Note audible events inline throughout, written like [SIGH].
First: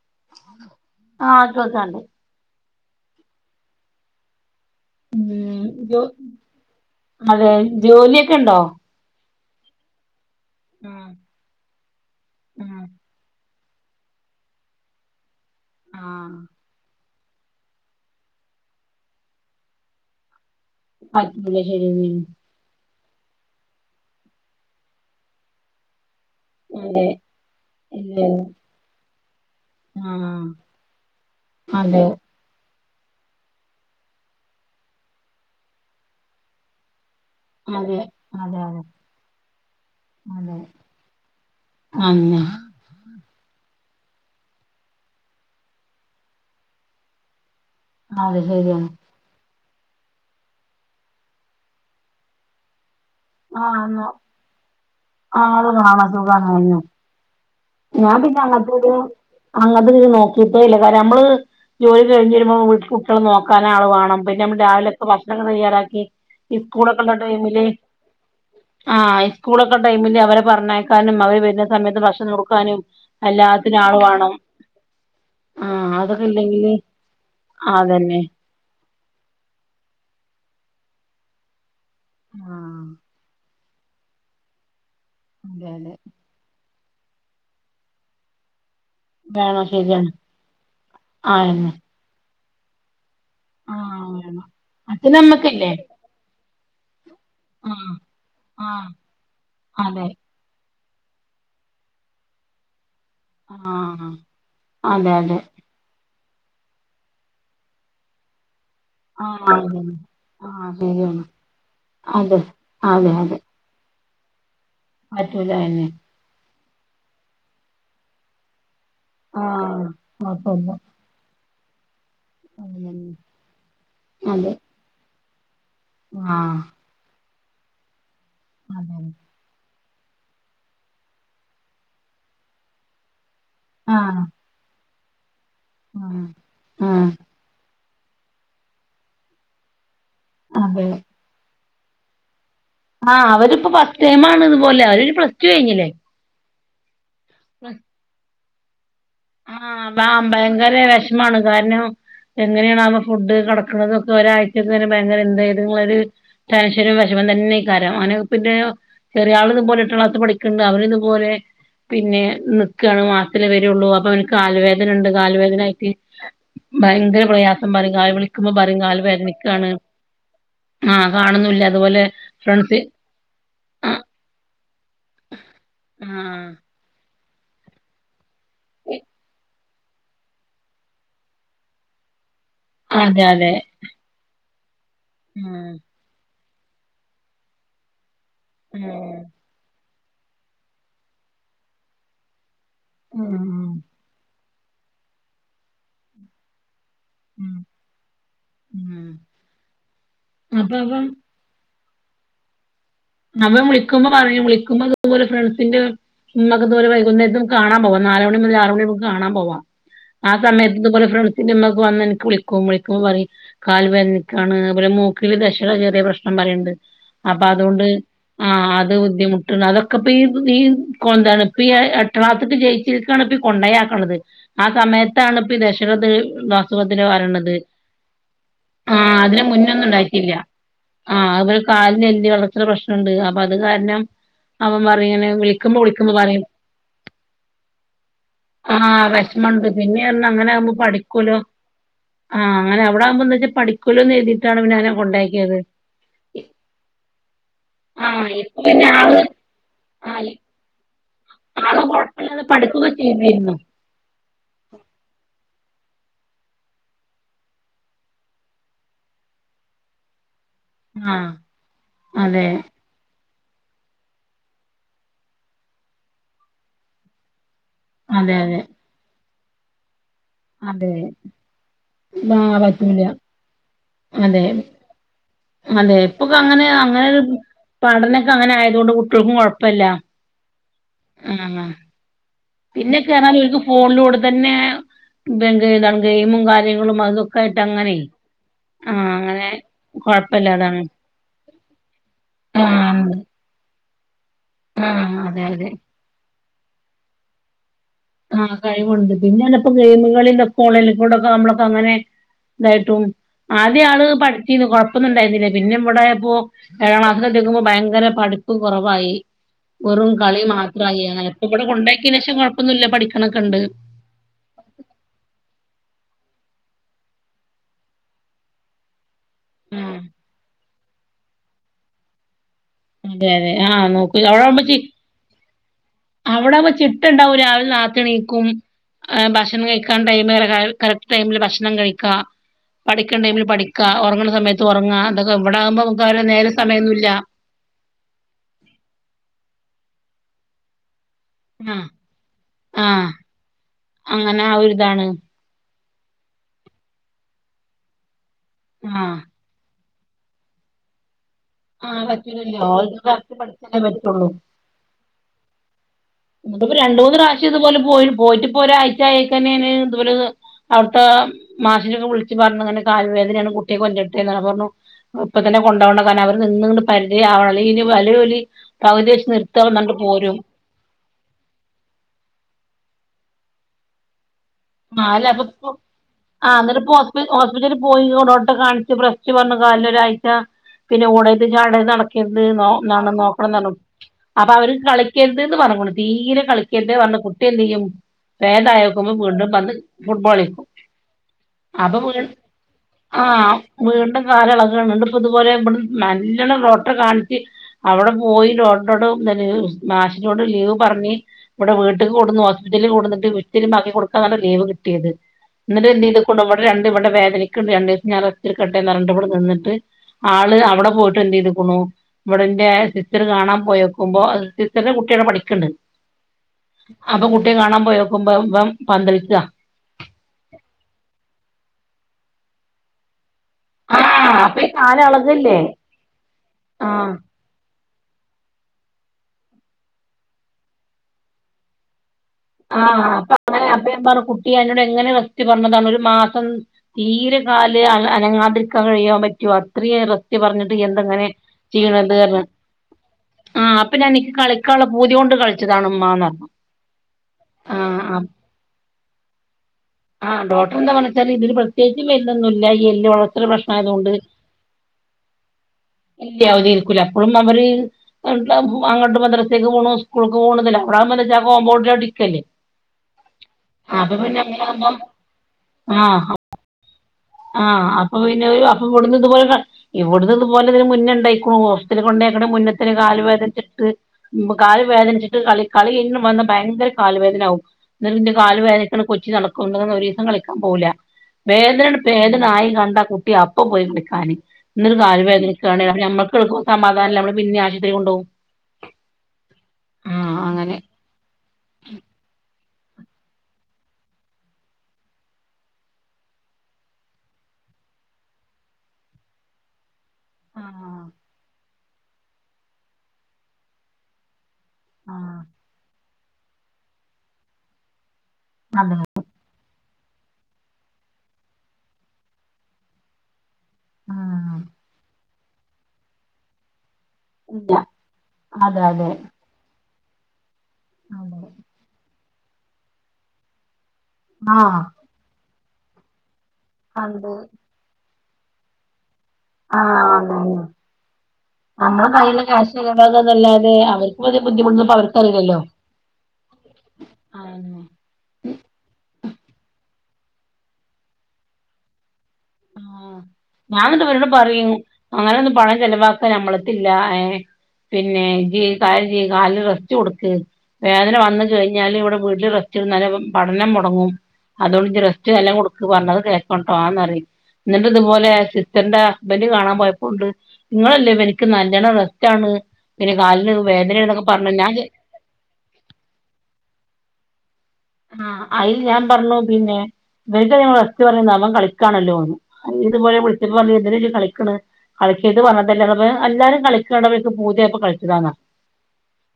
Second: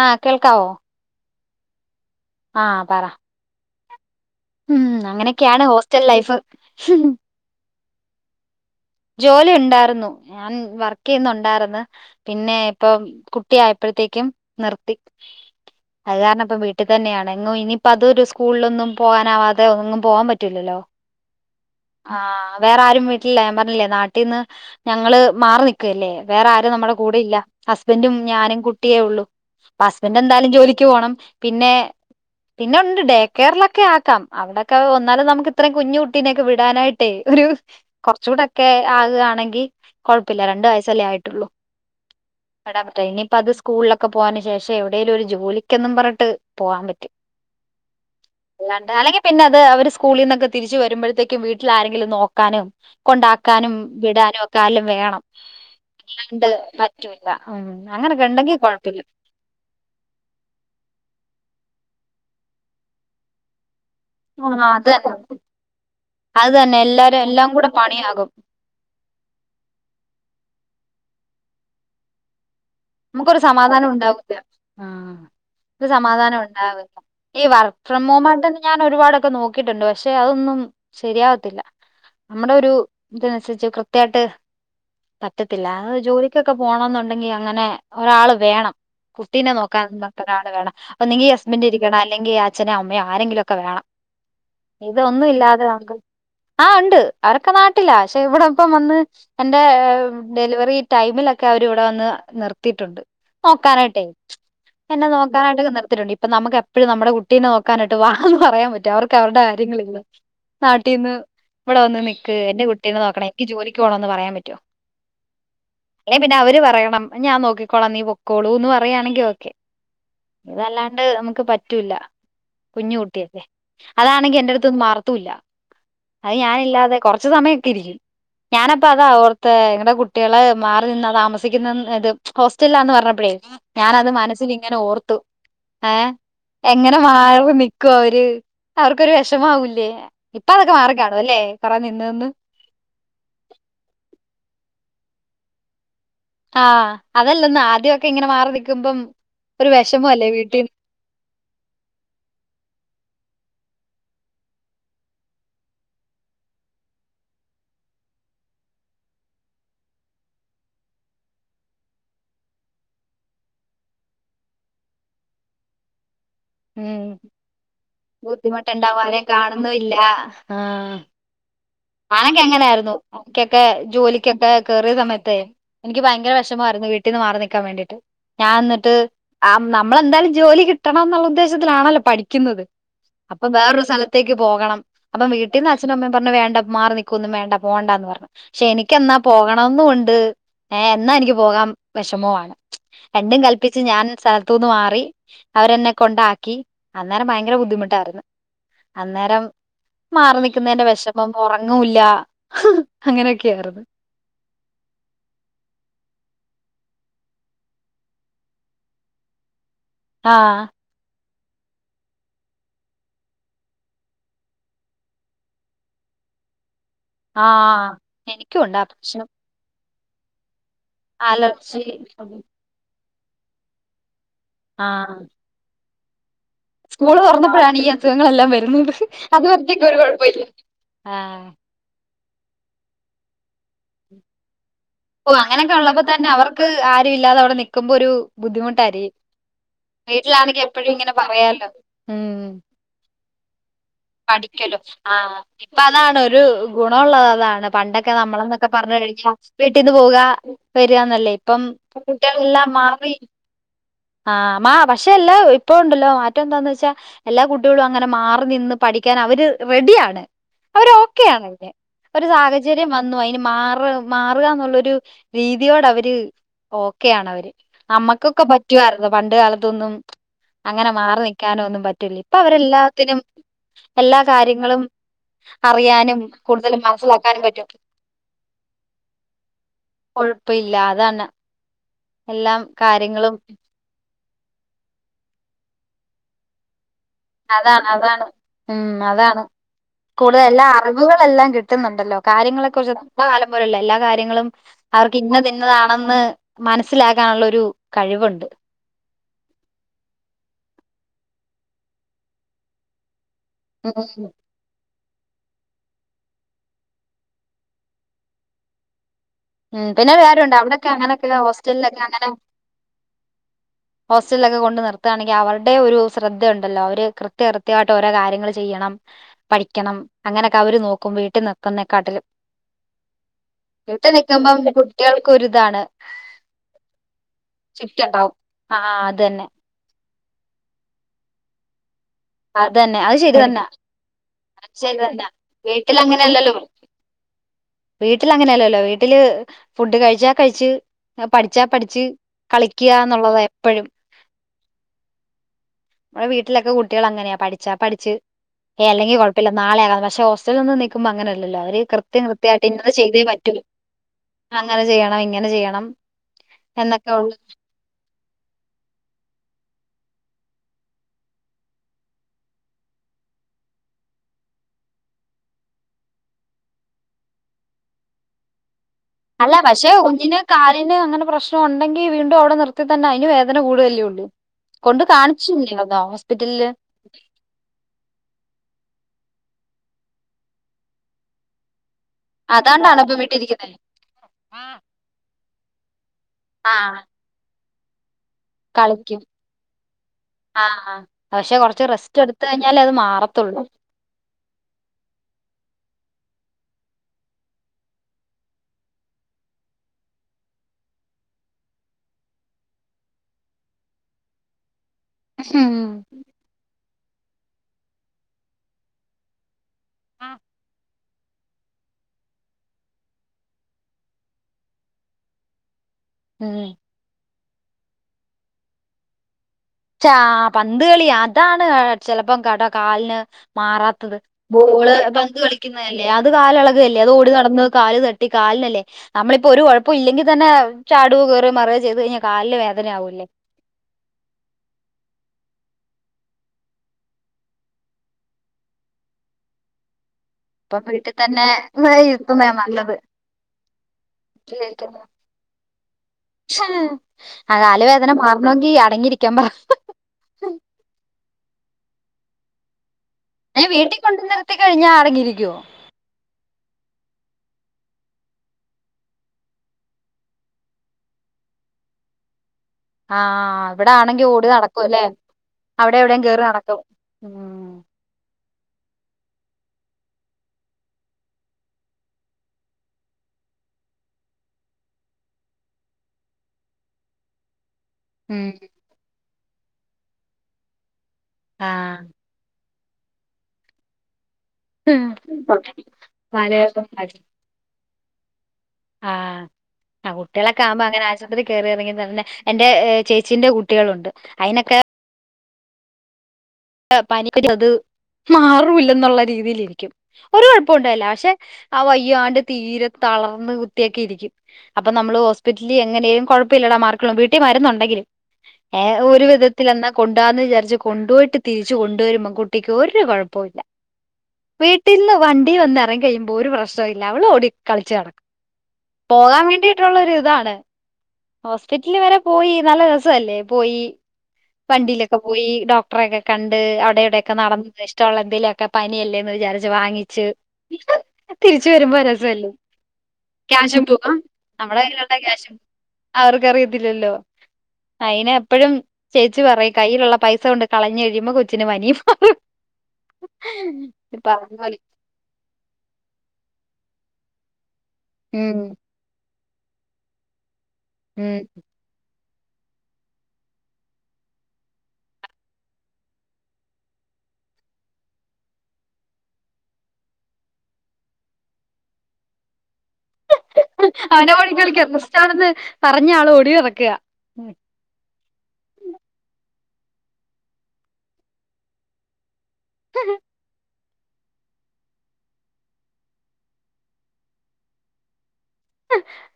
ആ കേൾക്കാവോ? കേൾക്കാണ്ട്. ആ പറ? ഉം അങ്ങനക്കെയാണ് ഉം ജോ ഹോസ്റ്റൽ ലൈഫ്? അതെ ജോലിയൊക്കെ ണ്ടോ? ജോലി ഉണ്ടാരുന്നു. ഞാൻ വർക്ക് ആഹ് ചെയ്യുന്നു ഉണ്ടാരുന്നു, പിന്നെ ആഹ് ഇപ്പംകു ട്ടി ആയപ്പോഴത്തേക്കും നിർത്തി അത് ആഹ് കാരണം ഇപ്പം വീട്ടി തന്നെയാണ്. ങ്ങോ ഇനിയിപ്പോ അതൊരു സ്കൂളിലൊന്നും പോകാനാവാതെ എ ങ്ങും പോകാൻ പറ്റു ലല്ലോ? പറ്റൂല ശരിയെന്നെ ആ വേറാരും വീ ട്ടില്ല. ഞാൻ പറഞ്ഞില്ലേ നാട്ടീന്ന് ഞങ്ങള് മാറി നിക്കുവല്ലേ? വേറെ ആരും നമ്മുടെ അതെ കൂടെ ഇല്ല. ഹസ്ബൻറും, ഇല്ലേ ഞാനും, കുട്ടിയേ ഒള്ളു. അ ഹസ്ബന്റ് ആഹ് എന്തായാലും ജോലിക്ക് പോണം പിന്നെ അതെ പിന്നെ ണ്ട് ഡേക്കേറിലൊ ക്കെ ആക്കാം. അവിടൊക്കെ ന്നാലും നമുക്ക് ഇത്രയും കുഞ്ഞു കുട്ടീനെക്കെ വിടാനായി ട്ടെ ഒരു അതെ കുറച്ചൂടെ അതെ ഒക്കെ അതെ ആ ക് വാണെങ്കി കൊഴപ്പില്ല അതെ രണ്ട്‌ വയസ്സല്ലേ ആയിട്ടുള്ളൂ? അങ്ങനെ പടാ പട്ടായി നിപ്പ അത് സ് കൂളിലൊക്കെ പോകാന് ശേഷം എവിടെലും ഒരു ജോലിക്കന്നും പറഞ്ഞിട്ട് പോവാൻ പറ്റും. അ അത് ശരിയാണ്. അല്ലാണ്ട് അല്ലെങ്കിൽ പിന്നെ അവര് സ്കൂളിൽ നിന്നൊക്കെ തിരിച്ച്‌ വരുമ്പോഴത്തേക്കും വീട്ടിൽ ആരെങ്കിലും നോക്കാനും കൊണ്ട ക്കാനും ആഹ് വിടാനും ഒക്കെ ആരേലും വേണം. ആള് കാണാൻ അല്ലാണ്ട് സുഖാണേനും പറ്റൂല്ല ഉം ഞാൻ അങ്ങനൊക്കെ പിന്നെ ഉണ്ടെങ്കിൽ അങ്ങത്തൊരു കുഴപ്പമില്ല അങ്ങത്തെ ഇ നോക്കിട്ടേ ഇല്ല. കാരണം നമ്മള് ജോലി കഴിഞ്ഞ് വരുമ്പോ വീട്ട് കുട്ട്യോളെ നോക്കാനാ ആള് വാ ണ്ണം പിന്നെ നമ്മൾ ആ അത് രാവിലെ ഒക്കെ തന്നെ ഭക്ഷണം തയ്യാറാക്കി. അത് ഈ തന്നെ സ്കൂളൊക്കെള്ള എല്ലാരും എല്ലാം ടൈമില് കൂടെ പണിയാകും ആ സ്കൂളൊക്കെ ടൈമില് അവരെ പറഞ്ഞയക്കാനും. അവര് വരുന്ന സമയത്ത് ഭക്ഷണം കൊ നമുക്കൊരു സമാധാനം ഉണ്ടാവൂല്ല. ഒരു ആഹ് അതൊക്കെ സമാധാനം ഇല്ലെങ്കില് ഉണ്ടാവില്ല. ഈ വർക് ഫ്രം ഹോ അതന്നെ ആയിട്ട് ഞാൻ ഒരുപാട് ക്കെ നോക്കിയിട്ടുണ്ട്. പക്ഷെ അതൊന്നും ശരിയാവത്തില്ല. നമ്മുടെ ഒരു ആഹ് ഇതനുസരിച്ച് കൃ ത്യായിട്ട് പറ്റത്തില്ല. അതെ അതെ അ ജോലിക്കൊക്കെ പോണംന്നുണ്ടെങ്കി അങ്ങനെ ഒരാള് വേണം കുട്ടിനെ വേണം നോക്കാൻ. ശരിയാണ് തക്ക ഒരാൾ വേണം. ഒന്നങ്കിഹസ്ബന്റ് ആയെന്നെ ഇരിക്കണം. അല്ലെങ്കി അച്ഛനോ അമ്മയോ ആരെങ്കിലുക്കെ വേണം. ആഹ് വേണം ഇതൊന്നുംല്ലാതെ അച്ഛനമ്മക്കില്ലേ നമ്മക്ക് ആ ഉണ്ട്. അവരൊക്കെ ആഹ് നാട്ടില്ലാ. പക്ഷെ ഇവിടെ ഇപ്പം ആഹ് വന്ന് എന്റെ അതെ ഡെലിവറി ടൈമിലൊക്കെ അവര് ഇവിടെ വന്ന് നിർത്തിയിട്ടുണ്ട്. നോക്കാനായിട്ടേ. ആഹ് എന്നെ അതെ അതെ നോക്കാനായിട്ട് നിർത്തിട്ടുണ്ട്. പ്പ നമുക്ക്പ്പോഴും നമ്മുടെ കുട്ടീനെ നോക്കാനായിട്ട് വാ ന്ന് പറയാൻ പ റ്റോ അവർക്ക് അവരുടെ ആഹ് കാര്യങ്ങൾ അതന്നെ ഇല്ലേ? ആഹ് നാട്ടിന്ന് ശരിയാണ് ഇവിടെ വന്ന് നിക്ക്. അതെ എന്റെ കുട്ടീനെ നോക്കണം. എനിക്ക് ജോലിക്ക് പോണം. എന്ന് പറയാൻ പറ്റോ? പറ്റുല അഎന്നെ അല്ലെ പിന്നെ അവര് പറയണം. ഞാൻ നോക്കിക്കോളാം? നീ പൊക്കോളൂന്ന് പറയാണെങ്കി ഓക്കെ ആഹ് കൊഴപ്പല്ല ഇതല്ലാണ്ട് നമുക്ക് പ റ്റൂല്ല കുഞ്ഞ് കുട്ടിയല്ലേ? അതാണെങ്കി അതെ എന്റെ അടുത്ത്ന്നും മാറത്തൂല്ല. അഹ് ആഹ് ഞാനില്ലാതെ കുറച്ചു സമയൊക്കെ ഇരിക്കും. ഞാനപ്പ അതെ അതാ ഓർത്തെ എങ്ങട്ടാ കു കുട്ടികള് മാറി നിന്നാ താമസിക്കുന്നത്. ഹോസ്റ്റലിലാന്ന് പറഞ്ഞപ്പഴേ? ഞാനത് ആഹ് മനസ്സിൽ ഇങ്ങനെ ഓർത്തു. ഏ ആഹ് എങ്ങനെ ആഹ് മാറി നി ക്കുവോ അവര്? അവർക്കൊരു വെഷമാവൂല്ലേ? ഇപ്പൊ അതൊക്കെ മാറി കാണു അല്ലെ കൊറെ നിന്ന് ന്ന് ആ അവരിപ്പോ ഫസ്റ്റ് ടൈം ആണിതുപോലെ അവരു പ്ലസ്ടു കഴിഞ്ഞിലേ ആ അതല്ലന്ന് ആദ്യോക്കെ ഇങ്ങനെ മാറി നിക്കുമ്പം. ആ ഒരു അ വിഷമല്ലേ വീട്ടിൽ ഭയങ്കര വിഷമാണ്. കാരണം എങ്ങനെയണാവോ ഫുഡ് കടക്കണതൊക്കെ ഒരാഴ്ചതെ ഭയങ്കര എന്ത ഇത് പൊലെ ടെനഷനും വിഷമം തന്നെയ്ക്കാരം പ്ന് പിന്നെ ചെറിയ ആള് ഇതു പോലെ എട്ടാ ക്ലാസ്സി പഠിക്കണ്ട് അവനിത് പോലെ പിന്നെ നിക്കാണ്. മാസത്തില വരുള്ളൂ. അപ്പൊ അവന് കാല് വേദന ണ്ട്. കാല് വേദന ആയിട്ട് ഉം ഭയങ്കര പ്രയാസം പറയും. കാല് വിളിക്കുമ്പോ പറയും. ബുദ്ധിമുട്ടുണ്ടാവും കാല് ആരെയും വേദനിക്കാണ് കാണുന്നുമില്ല ആ കാണുന്നുല്ല. അതുപോലെ ഫ്രണ്ട്സ് ആയെങ്കിഅങ്ങനാര്ന്നു ഒക്കെക്കെ ആഹ് ജോലിക്കൊക്കെ കേറിയ സമയത്ത്, എനിക്ക് ഭയങ്കര ആഹ് വിഷമായിമായിരുന്നു. വീട്ടിന്ന് മാറി നി ക്കാൻ വേണ്ടിട്ട്. ഞാന്നിട്ട്, നമ്മളെന്തായാലും ജോലി കിട്ടണം ന്നുള്ള ഉദ്ദേശത്തിലാണല്ലോപഠി ക്കുന്നത് അതെ അപ്പം അതെ വേറൊരു സ്ഥലത്തേക്ക് പോകണം അപ്പം വീട്ടീന്ന് ആഹ് അച്ഛനും അമ്മയും പറഞ്ഞു വേണ്ട മാറി നിക്കൊന്നും വേണ്ട. പോവണ്ടാന്ന് പറഞ്ഞു. ക്ഷെ ഉം എനിക്കന്നാ പോകണന്നു ണ്ട് ഏ എന്നാ എനിക്ക് പോകാൻ വിഷമൊ ആണ് രണ്ടും ഉം കല്പ്പിച്ച് ഞാൻ സ തൂന്നു മാറി അവരെന്നെ കൊണ്ടാക്കി അന്നേരം ഉം ഭയങ്കര ബുദ്ധിമുട്ടാരുന്നു. ഉം അന്നേരം മാറി അപ്പൊ നിക്കുന്നതിന്റെ അപ്പം വെഷമം ഉറങ്ങുല്ല ഹ് നമ്മള് വിളിക്കുമ്പോ പറയും. വിളിക്കുമ്പോ അതുപോലെ ഫ്രണ്ട്സിന്റെ മ്മക്ക് ത് വരെ വൈകുന്നേരത്തും, കാണാ പോവാ നാല് മണി മുതൽ ആറ് മണിവരെ കാണാ പോവാം. ആ ആഹ് സമയത്ത് ഇതുപോലെ ഫ്രൻ സിനിമക്ക് വന്ന എനിക്ക് വിളിക്കും വിളിക്ക്മ്പ പറീം കാൽ വേദനിക്കാണ്, അതുപോലെ മൂക്കില് ദശ ചെറിയ പ്രശ്നം പറയണണ്ട്. അപ്പൊ അതുകൊണ്ട് ആഹ് ആ എനിക്കും ഉണ്ട് അത് പ്രശ്നം ബുദ്ധിമുട്ട്ണ്ട് അതൊക്കെപ്പ ഈ ഈ കൊന്താണ് ഇപ്പീ അലർജി എട്ടാക്ലാസിക്ക് ജയിച്ചിരിക്കാണ് പ്പി കൊണ്ടയാക്കണത് ആ ആഹ് സമയത്താണ് പ്പി ദശ ചെറുത് അസുഖത്തിന് സ്കൂള് വരണത് തുറന്നപ്പോഴാണ് ഈ അസുഖങ്ങളെല്ലാം വരുന്നത് ആ അത് അതിന് വരത്തേക്ക് ഒരു മുന്നൊന്നുണ്ടായിട്ടില്ല കുഴപ്പമില്ല ആ അഹ് പെ കാലിന് എല്ലുവളർച്ചടെ പ്രശ്നണ്ട് അപ്പൊ അത് കാരണം അവൻ പറയാണ്‌ ഓ അങ്ങനെയൊക്കെ വിളിക്കുമ്പോ ഉള്ളപ്പോ വിളിക്കുമ്പോ തന്നെ പറയും അവർക്ക് ആരും ഇല്ലാതെ അവിടെ നിക്കുമ്പോ ഒരു ആ ബുദ്ധിമുട്ടായിരിക്കും. വെഷ്മ ണ്ട് വീട്ടിലാണെങ്കി പിന്നെയൊന്നങ്ങനാകുമ്പോ എപ്പഴും ഇങ്ങനെ പഠിക്കുലോ പറയാലോ. ഉം. ആ അങ്ങനെ അവിടാവുമ്പോ ന്നുവെച്ചാ പഠിക്കുലോ ന്നെരുതീട്ടാണ് കേട്ടോ ആ ഇപ്പതാണ് ഒരു ഗുണൊള്ളത് അതാണ് പണ്ടൊക്കെ ആഹ് ഇപ്പൊ നമ്മളതൊക്ക പിന്നെ പറഞ്ഞ് ആള് കഴിഞ്ഞാ വീട്ടിന്ന് പോകാ ആഹ് വെ ര്യാന്നല്ലേ ഇപ്പം ആള് ഇപ്പൊ കൊഴപ്പല്ലാതെ കുട്ട്യേളെല്ലാം പഠിക്കൊക്കെ മാറി ചെയ്തിരുന്നു ആ മാ പക്ഷേല്ലാവ് ഇപ്പോണ്ടല്ലോ മാറ്റം ന്താന്ന് വെച്ചാ എല്ലാ കുട്ടികളും അങ്ങനെ മാറി നിന്ന് പഠിക്കാൻ അവര് റെഡിയാണ് അവര് ആഹ് ഓക്കെയാണ്പിന്നെ ഒരു അതെ സാഹചര്യം വന്നു അയിന് മാറ് മാ മാറുകാന്നുള്ളൊരു രീതിയോട് അവര് ഓക്കെ ആണവര് അതെ നമ്മക്കൊക്കെ അതെ പറ്റുവാരുന്നു പണ്ട് കാലത്തൊന്നും അങ്ങനെ അതെ മാറി നിക്കാനോ ഒന്നും പറ്റില്ല ഇപ്പൊ ആഹ് പറ്റൂല അവരെല്ലാത്തിനും എല്ലാ അതെ കാര്യങ്ങളും അതെ അറിയാനും ഇപ്പൊക്കെ അങ്ങനെ കൂടുതലും അങ്ങനെ ഒരു മനസ്സിലാക്കാനും പറ്റും പഠനൊക്കെ അങ്ങനെ ആയതോണ്ട് കുട്ടിയോൾക്കും കൊഴപ്പല്ലാ കൊഴപ്പയില്ല അതാണ് ആ എല്ലാം പിന്നെ കാര്യങ്ങളും കേറാലും ഇവർക്ക് ഫോണിലൂട തന്നെ ബെങ്കെയ്താണ് ഗെയിമും കാര്യങ്ങളും അതാണ് അതൊക്കായിട്ടങ്ങനെ അതാണ് ഉം അതാണ് കൂടുതൽ എല്ലാ അറിവുകളെല്ലാം കിട്ടുന്നുണ്ടല്ലോ കാര്യങ്ങളെക്കൊരു ആഹ് നമ്മള കാലം പോലല്ലാ എല്ലാ ട്ടികളും അവർക്ക് ആഹ് അതെ ഇന്നതി അതെ ന്നതാണെന്ന് മനസിലാക്കാൻ ഉള്ളൊരു ആ കഴിവുണ്ട് പിന്നെലപ്പോ ഗെയിമുകളിതൊക്കെ ഓൺ ലൈനിൽ കൂടൊക്ക നമ്മളൊക്ക അങ്ങനെ തായിട്ടും ആദ്യ ആള് ഉം പഠിച്ചിന്ന് കൊ ഴപ്പൊന്നുണ്ടായിരുന്നില്ല പിന്നെ ഇവിടെപ്പോ ഏഴാം ക്ലാസിലെത്തിയപ്പോ ഭയങ്കര പഠിപ്പും കുറവായി ഉം വെറും പിന്നെ വേറെ കളി ഒണ്ട് അവിടെക്കെ മാത്രമായി അങ്ങനെ അങ്ങനെക്കെ ഇപ്പ ഇവിടെ ഹോസ്റ്റലിലൊക്കെ കൊണ്ടാക്കിയേന് അങ്ങനെ ശേഷം കൊഴപ്പൊന്നുല്ല പഠിക്കണൊക്കെ ഉണ്ട് ഹോസ്റ്റലിലൊക്കെ കൊണ്ട് നിർത്താണെങ്കി അവൾടെ ഒരു ശ്രദ്ധയൊണ്ടല്ലോ അവര് കൃത്യ കൃത്യായിട്ട് ഓരോ കാര്യങ്ങൾ ചെയ്യണം പഠിക്കണം അങ്ങനെയൊക്കെ അവര് നോ ക്കും വീട്ടിൽ നിർത്തുന്നേ കാട്ടിലും അതെ അതെ ആഹ് നോക്കൂ അവടെ ആവമ്പ ചി കുട്ടികൾക്ക് ഒരിതാണ് അവിടാവുമ്പം ചിട്ടണ്ടാവും രാവിലെ നേർത്തെ ചുറ്റുണ്ടാവും എണീക്കും ആ അത് തന്നെ ഭക്ഷണം കഴിക്കാൻ ടൈമ് കറക്ട് ടൈമില് ഭക്ഷണം കഴിക്കാ അത് തന്നെ അത് ശരി പഠിക്കേണ്ടടൈമിൽ തന്നെ പഠിക്കാ ഉറങ്ങണ സമയത്ത് അത് ശരി ഉറങ്ങാ തന്നെ ഇതൊക്ക ഇവിടെ ആകുമ്പോ നമുക്ക് അവരെ നേരെ സമയം ഒന്നുല്ല വീട്ടിലങ്ങനെയല്ലല്ലോ വീട്ടില് ഫുഡ് കഴിച്ചാ കഴിച്ച് പഠിച്ചാ പഠിച്ച് കളിക്കുകാ ആഹ് എന്നുള്ളതാ എപ്പഴും അങ്ങനെ ആ ഒരിതാണ് നമ്മടെ വീട്ടിലൊക്കെ കുട്ടികൾ അങ്ങനെയാ പഠിച്ചാ പഠിച്ച് ഏ അല്ലെങ്കി ആഹ് കൊഴപ്പില്ല നാളെ ആവാ പക്ഷേ ഹോസ്റ്റലിലൊന്നു നിക്കുമ്പം അങ്ങനല്ല ല്ലല്ലോ അവര് ആഹ് കൃത്യം പറ്റൂലല്ലോ കൃത്യമായിട്ട് ഇന്നത് ഓൽത് ചെയ്തേ കറക്റ്റ് പറ്റൂ പഠിച്ചല്ലേ പറ്റുള്ളൂ അങ്ങനെ ചെയ്യണം ഇങ്ങനെ ചെയ്യണം ഇനിപ്പാ രണ്ട് എന്നൊക്കെ മൂന്ന് ഉള്ള പ്രാവശ്യം ഇതുപോലെ പോയി പോയിറ്റിപോ ഒരാഴ്ച ആയ്ക്കണേന്ന് അതുപോലെത് അവിടുത്തെ മാഷിനൊക്കെ വിളിച്ച് പറഞ്ഞങ്ങനെ കാല് വേദനയാണ് കുട്ടിയെ കൊല്ലട്ടേന്ന് പറഞ്ഞപ്പോ പറണു ഇപ്പ തന്നെ കൊണ്ട് പോകണ്ട കാരണം അവര് നിന്ന് കൊണ്ട് പരിചയാവണം അല്ലങ്കി ഇനി വലിയോലി പകുതിവർഷം നിർത്താന്നൊണ്ടു പോരും അതിന് അങ്ങനെ പ്രശ്നം ഉണ്ടെങ്കിൽ വീണ്ടും അവിട നിർത്തിത്തന്നെ അയിന് വേദന കൂടുവല്ലേള്ളൂ ആല്ല അപ്പൊ ഹോസ്പിറ്റലില് ആങ്ങന ഹോസ്പി ഹോസ്പിറ്റല് പോയിയ്യോ ഡോറ്റ കാണിച്ച് പ്ര ച്ച് പറഞ്ഞ് കാലിനൊരു ഒരാഴ്ച പിന്നെ ഓടര്ത് ചാടര്ത് അന്നക്ക ക്കിത് നോ അതാണ്ടാണ് ജ്ഞാനം ഇപ്പൊ നോക്കണം പറഞ്ഞു വീട്ടിരിക്കുന്നത് അപ്പൊ അവര് കളിക്കരുത് ന്ന് പറണു തീരെ കളിക്കണ്ടേ ആഹ് പറണ് കുട്ടി എന്തെചെയ്യും ഭേദായക്കുമ്പോ കളിക്കും വീണ്ടും വത് ഫുട്ബോളിക്കും ആഹ് പക്ഷെ കൊറച്ച് അപ്പൊ റെസ്റ്റ് വീൺ എടുത്ത് കഴിഞ്ഞാലേ അത് ആ മാറത്തുള്ളൂ വീണ്ടും കാല് എളകണുണ്ട്പ്പതുപോലെ വ്ണ് നല്ലോണം ഡോട്ടറെ കാണിച്ച് അവിടെ പോയി ഡോട്ടറോട് എന്തര് മാശിനോട് ലീവ് പറഞ്ഞ ന് ഇവിടെ വീട്ടിക്ക് കൊണ്ടുന്നു ഹോസ്പിറ്റലിൽ കൂടുന്നിട്ട് വിട്ടില് ബാക്കി കൊടു ക്കങ്ങന ലീവ് കിട്ടിയത് ഉം എന്നിട്ട് എന്ത് ചെയ്ത് കൊണ്ടോവിടെ രണ്ട് ഇവിടെ വേദനക്കുണ്ട് രണ്ടീസം ഞാൻ റസ്റ്റ്‌ എടുക്കട്ടേന്ന് പറഞ്ഞിട്ട് ഇവിടെ നിന്നിട്ട് ആള് അവിടെ പോയിട്ട് എന്തെടുക്കുണു ഇവിടെന്റെ സിസ്റ്റർ കാണാൻ പോയോക്കുമ്പോ സിസ്റ്ററിന്റെ കുട്ടിയടെ പഠിക്കണ്ട് ഉം. അപ്പൊ കുട്ടി കാണാൻ പോയർക്കുമ്പോം ഇവൻ പന്തളിച്ചാ പന്തുകളി അതാണ് ചെലപ്പം കട കാല്ന് മാറാത്തത് ആഹ് അപ്പൊ ഈ ബോള് പന്ത് കാലളകില്ലേ കളിക്കുന്നല്ലേ അത് കാലളകല്ലേ ആഹ് അത് ഓട് നടന്ന് കാല് തട്ടി കാലിനല്ലേ അമ്മളിപ്പോ ഒരു കുഴപ്പ ഇല്ലെങ്കിൽ തന്നെ ചാടു കയറി മറയ ചെയ്ത് കഴിഞ്ഞ ആ അപ്പങ്ങനെ അപ്പ പറ എന്നോട് എങ്ങനെ റസ്റ്റ് പറഞ്ഞതാണ് ഒരു മാസം തീരെകാല് അന അനങ്ങാതിരിക്കാൻ കഴിയാ പറ്റു അത്രീ ഞാൻ റസ്റ്റ്‌ പറഞ്ഞിട്ട് ഇപ്പം വീട്ടിൽ യെന്താങ്ങനെ തന്നെ ചെയീയണത് കാരണം ഇരുത്തുന്നതാ നല്ലത് ആ അപ്പ ഞാനിക്ക് കളിക്കാനുള്ള പൂതി കൊണ്ട് കളിച്ചതാണുമ്മാന്ന് പറഞ്ഞ ആ കാല് വേദന മാറണമെങ്കി അടങ്ങിയിരിക്കാൻമ്പാ ഇതില് പ്രത്യേയിച്ച് മെര്ന്നൊന്നുല്ല്യ ഈ എല്ല് [UNINTELLIGIBLE] ഏ വീട്ടിൽ പ്രശ്നായതോണ്ട് കൊണ്ട് നിർത്തി കഴിഞ്ഞാൽ അടങ്ങിയിരിക്കുവോ ല്ലാവതിരിക്കൂല അപ്പോഴും അവര് അങ്ങോട്ട് മദ്രസേക്ക് പോണൊ സ്കൂൾക്ക് പോകണ അവിടെ [UNINTELLIGIBLE] [UNINTELLIGIBLE] ആ ഇവിടാണെങ്കി ഓടി അങ്ങനാവുമ്പം നടക്കുല്ലെ അവിടെവിടെം കേറി നടക്കും ഉം ആഹ അപ്പൊ പിന്നെ അപ്പ ഇവിടുന്ന ഇത്പോലന്നെ ഇവടന്ന് ഇതുപോലെ ഇതിന് മുന്നേണ്ടേയ്ക്കൂ ഓസ്പിറ്റ കൊണ്ടേയ്ക്കടെ മുന്നേത്തിന് കാല വേദന്ച്ചി ട്ട് കാല് വേദനിച്ചിട്ട് കളി കളിഞ്ഞ് വന്നാ ഭയങ്കര കാല് വേദനാവും ന്ന്ട്ടിന്റെ ഉം കാല് വേനിക്കണ് കൊച്ചി നടക്കുന്നുണ്ട ഒരീസം കളിക്കാൻ പോവുല്ല്യ വേദന കായി കണ്ട കുട്ടിയപ്പോ പോയി കുളിക്കാന് ന്നൊരു കാല് വേദനിക്കാണ് പ്പെ ഞമ്മക്കൊ ആ സമാധാനംല്ല്യ നമ്മള് പിന്നെ ആശുപത്രി കൊണ്ടോവു ആഹ് ആ കുട്ട്യേളൊക്കെ ആവുമ്പോ അങ്ങനെ ആശുപത്രി കയറി ഇറങ്ങി തന്നെ എ ൻ്റെ ചേച്ചിന്റെ കുട്ടികളുണ്ട് അയിനൊക്കെ പനിക്കതത് മാറില്ലെന്നുള്ള രീതിലിരിക്കും ഒരു കൊഴപ്പുഉണ്ടായില്ല ആഹ് പക്ഷെ ആ വയ്യാണ്ട് തീരെത്ത തളർന്ന് കുത്തിയാക്കെ ഇടിക്കും അപ്പൊ നമ് ആഹ് ഏ അതെ ഒരു വിധത്തിലെന്നാ കൊണ്ടാന്ന് വിചാരിച്ച് കൊണ്ടുപോയിട്ട് തിരിച്ച് കൊണ്ടുവരമ്പം കുട്ടിക്ക് ഒരു കുഴപ്പില്ല ആഹ് വീട്ടീന്ന് വ ണ്ടി വന്ന് എറങ്ങി കഴിയുമ്പോ ഒരു പ്രശ്ന ഇല്ല അവള് ഓടി ഇല്ല കളിച്ച്ടക്കും അതെ അതെ പോകാൻ വേണ്ടി ട്ടുല്ലൊരു ഇതാണ് അതെ ഹോസ്പിറ്റ്ല് വരെ പോയി നല്ല രസല്ലേ പോയി ആഹ് വണ്ടിയിലൊക്കെ പോയി ഡോക്ടറെക്കെ കണ്ട് അവിടെ കണ്ട് ഇവിടെക്കെ നടന്ന് ഇഷ്ടവുള്ള ഇതിലൊക്കെ പനിയല്ലേന്ന് വിജാരിച്ച് ആഹ് വാങ്ങിച്ച് അതന്നെ തിരിച്ച് വരുമ്പോ നമ്മളെ കയ്യിലെ രസവല്ലോ കാശ് ചെലവാക്കാന്നല്ലാതെ ക്യാഷും പോവാ അവർക്ക് വലിയ നമ്മടെ ബുദ്ധിമുട്ടൊന്നും ഇപ്പ കയ്യിലണ്ട ക്യാഷും അവർക്കറിയില്ലല്ലോ അവർക്കറിയത്തില്ലല്ലോ അയന്നെ അയിനെ എപ്പഴും ചേച്ചി പറയു കയ്യിലുള്ള പൈസ കൊണ്ട് കളഞ്ഞ് കഴിയുമ്പോ കൊച്ചിന് മനീം മാറു ആ ഞാന്നിട്ടവരോട് പറഞ്ഞ പറയു പോലെ അങ്ങനെ ഒന്ന് പണം ചെലവാക്കാ ഞമ്മള ട്ത്തില്ല ഏ പിന്നെ ഉം ജീകാര്യംചെയ് കാല്ന് റസ്റ്റ്‌ കൊടുക്ക വേദന ഉം വന്ന് കഴിഞ്ഞാല് ഇവിടെ വീ ട്ടില് റെസ്റ്റ് ന്നാലെ ഇവ പഠനം മൊടങ്ങും അതോണ്ട് ജി റെസ്റ്റ് നല്ലോം കൊടുക്ക് പറഞ്ഞത് കേട്ടോൺട്ടോ ആന്നറി ന്നിട്ട് ഇതുപോലെ സിസ്റ്ററിന്റെ ഹസ്ബന്ഡ് കാണാൻ പോയപ്പോണ്ട് ഇങ്ങളല്ലേ ഇവന്ക്ക് നല്ലവണം റെസ്റ്റ് ആാണ് അവന് ഓടി കളിക്കാറസ്റ്റാണെന്ന് പറഞ്ഞ ആള് ഓടി ഇറക്ക ആ അതിൽ ഞാൻ പറഞ്ഞു പിന്നെ ഇവര്ത് റസ്റ്റ് പറയുന്ന അവൻ കളിക്കാണല്ലോന്ന് അ ഇത് പോയ [UNINTELLIGIBLE] ഇവരല്ലേ കളിക്കണ് കളിക്കത് പറഞ്ഞതല്ല എല്ലാരും കളിക്കണ്ടക്ക് പൂതിയപ്പൊ കളിച്ചതാന്ന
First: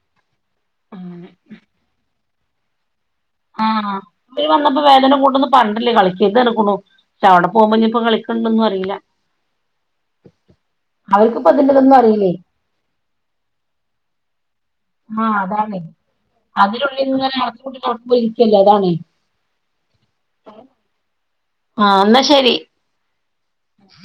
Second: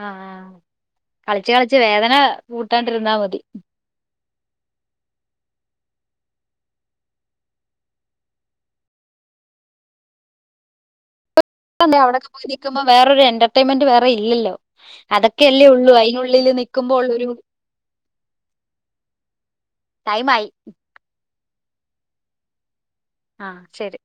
ആ കളിച്ചു കളിച്ചു വേദന കൂട്ടാണ്ടിരുന്നാ മതി പ്പോയി വന്നപ്പോ വേദന കൂട്ടൊന്നു പറഞ്ഞിട്ടല്ലേ കളിക്കർത്തുക്കുനു പക്ഷെ അവടെ പോകുമ്പോ ഇനിപ്പോ കളിക്കണ്ടന്നു അറിയില്ല [INAUDIBLE] അവർക്കിപ്പോ ഇതിന്റെ ഇതൊന്നും [UNINTELLIGIBLE] അവിടൊക്കെ അറിയില്ലേ പോയിനിക്കുമ്പോ വേറൊരു എന്റർടൈൻമെന്റ് വേറെ ഇല്ലല്ലോ ആഹ് അതൊക്കെ അല്ലേ അതാണേ ഉള്ളൂ, അയിനുള്ളില് അതിനുള്ളിൽ നിക്കുമ്പോള്ളൊരു ഇങ്ങനെ അടച്ച് പൂട്ടി ഇരിക്കല്ലേ അതാണേ ടൈമായി. ആഹ് എന്നാ ശരി. ആ ശരി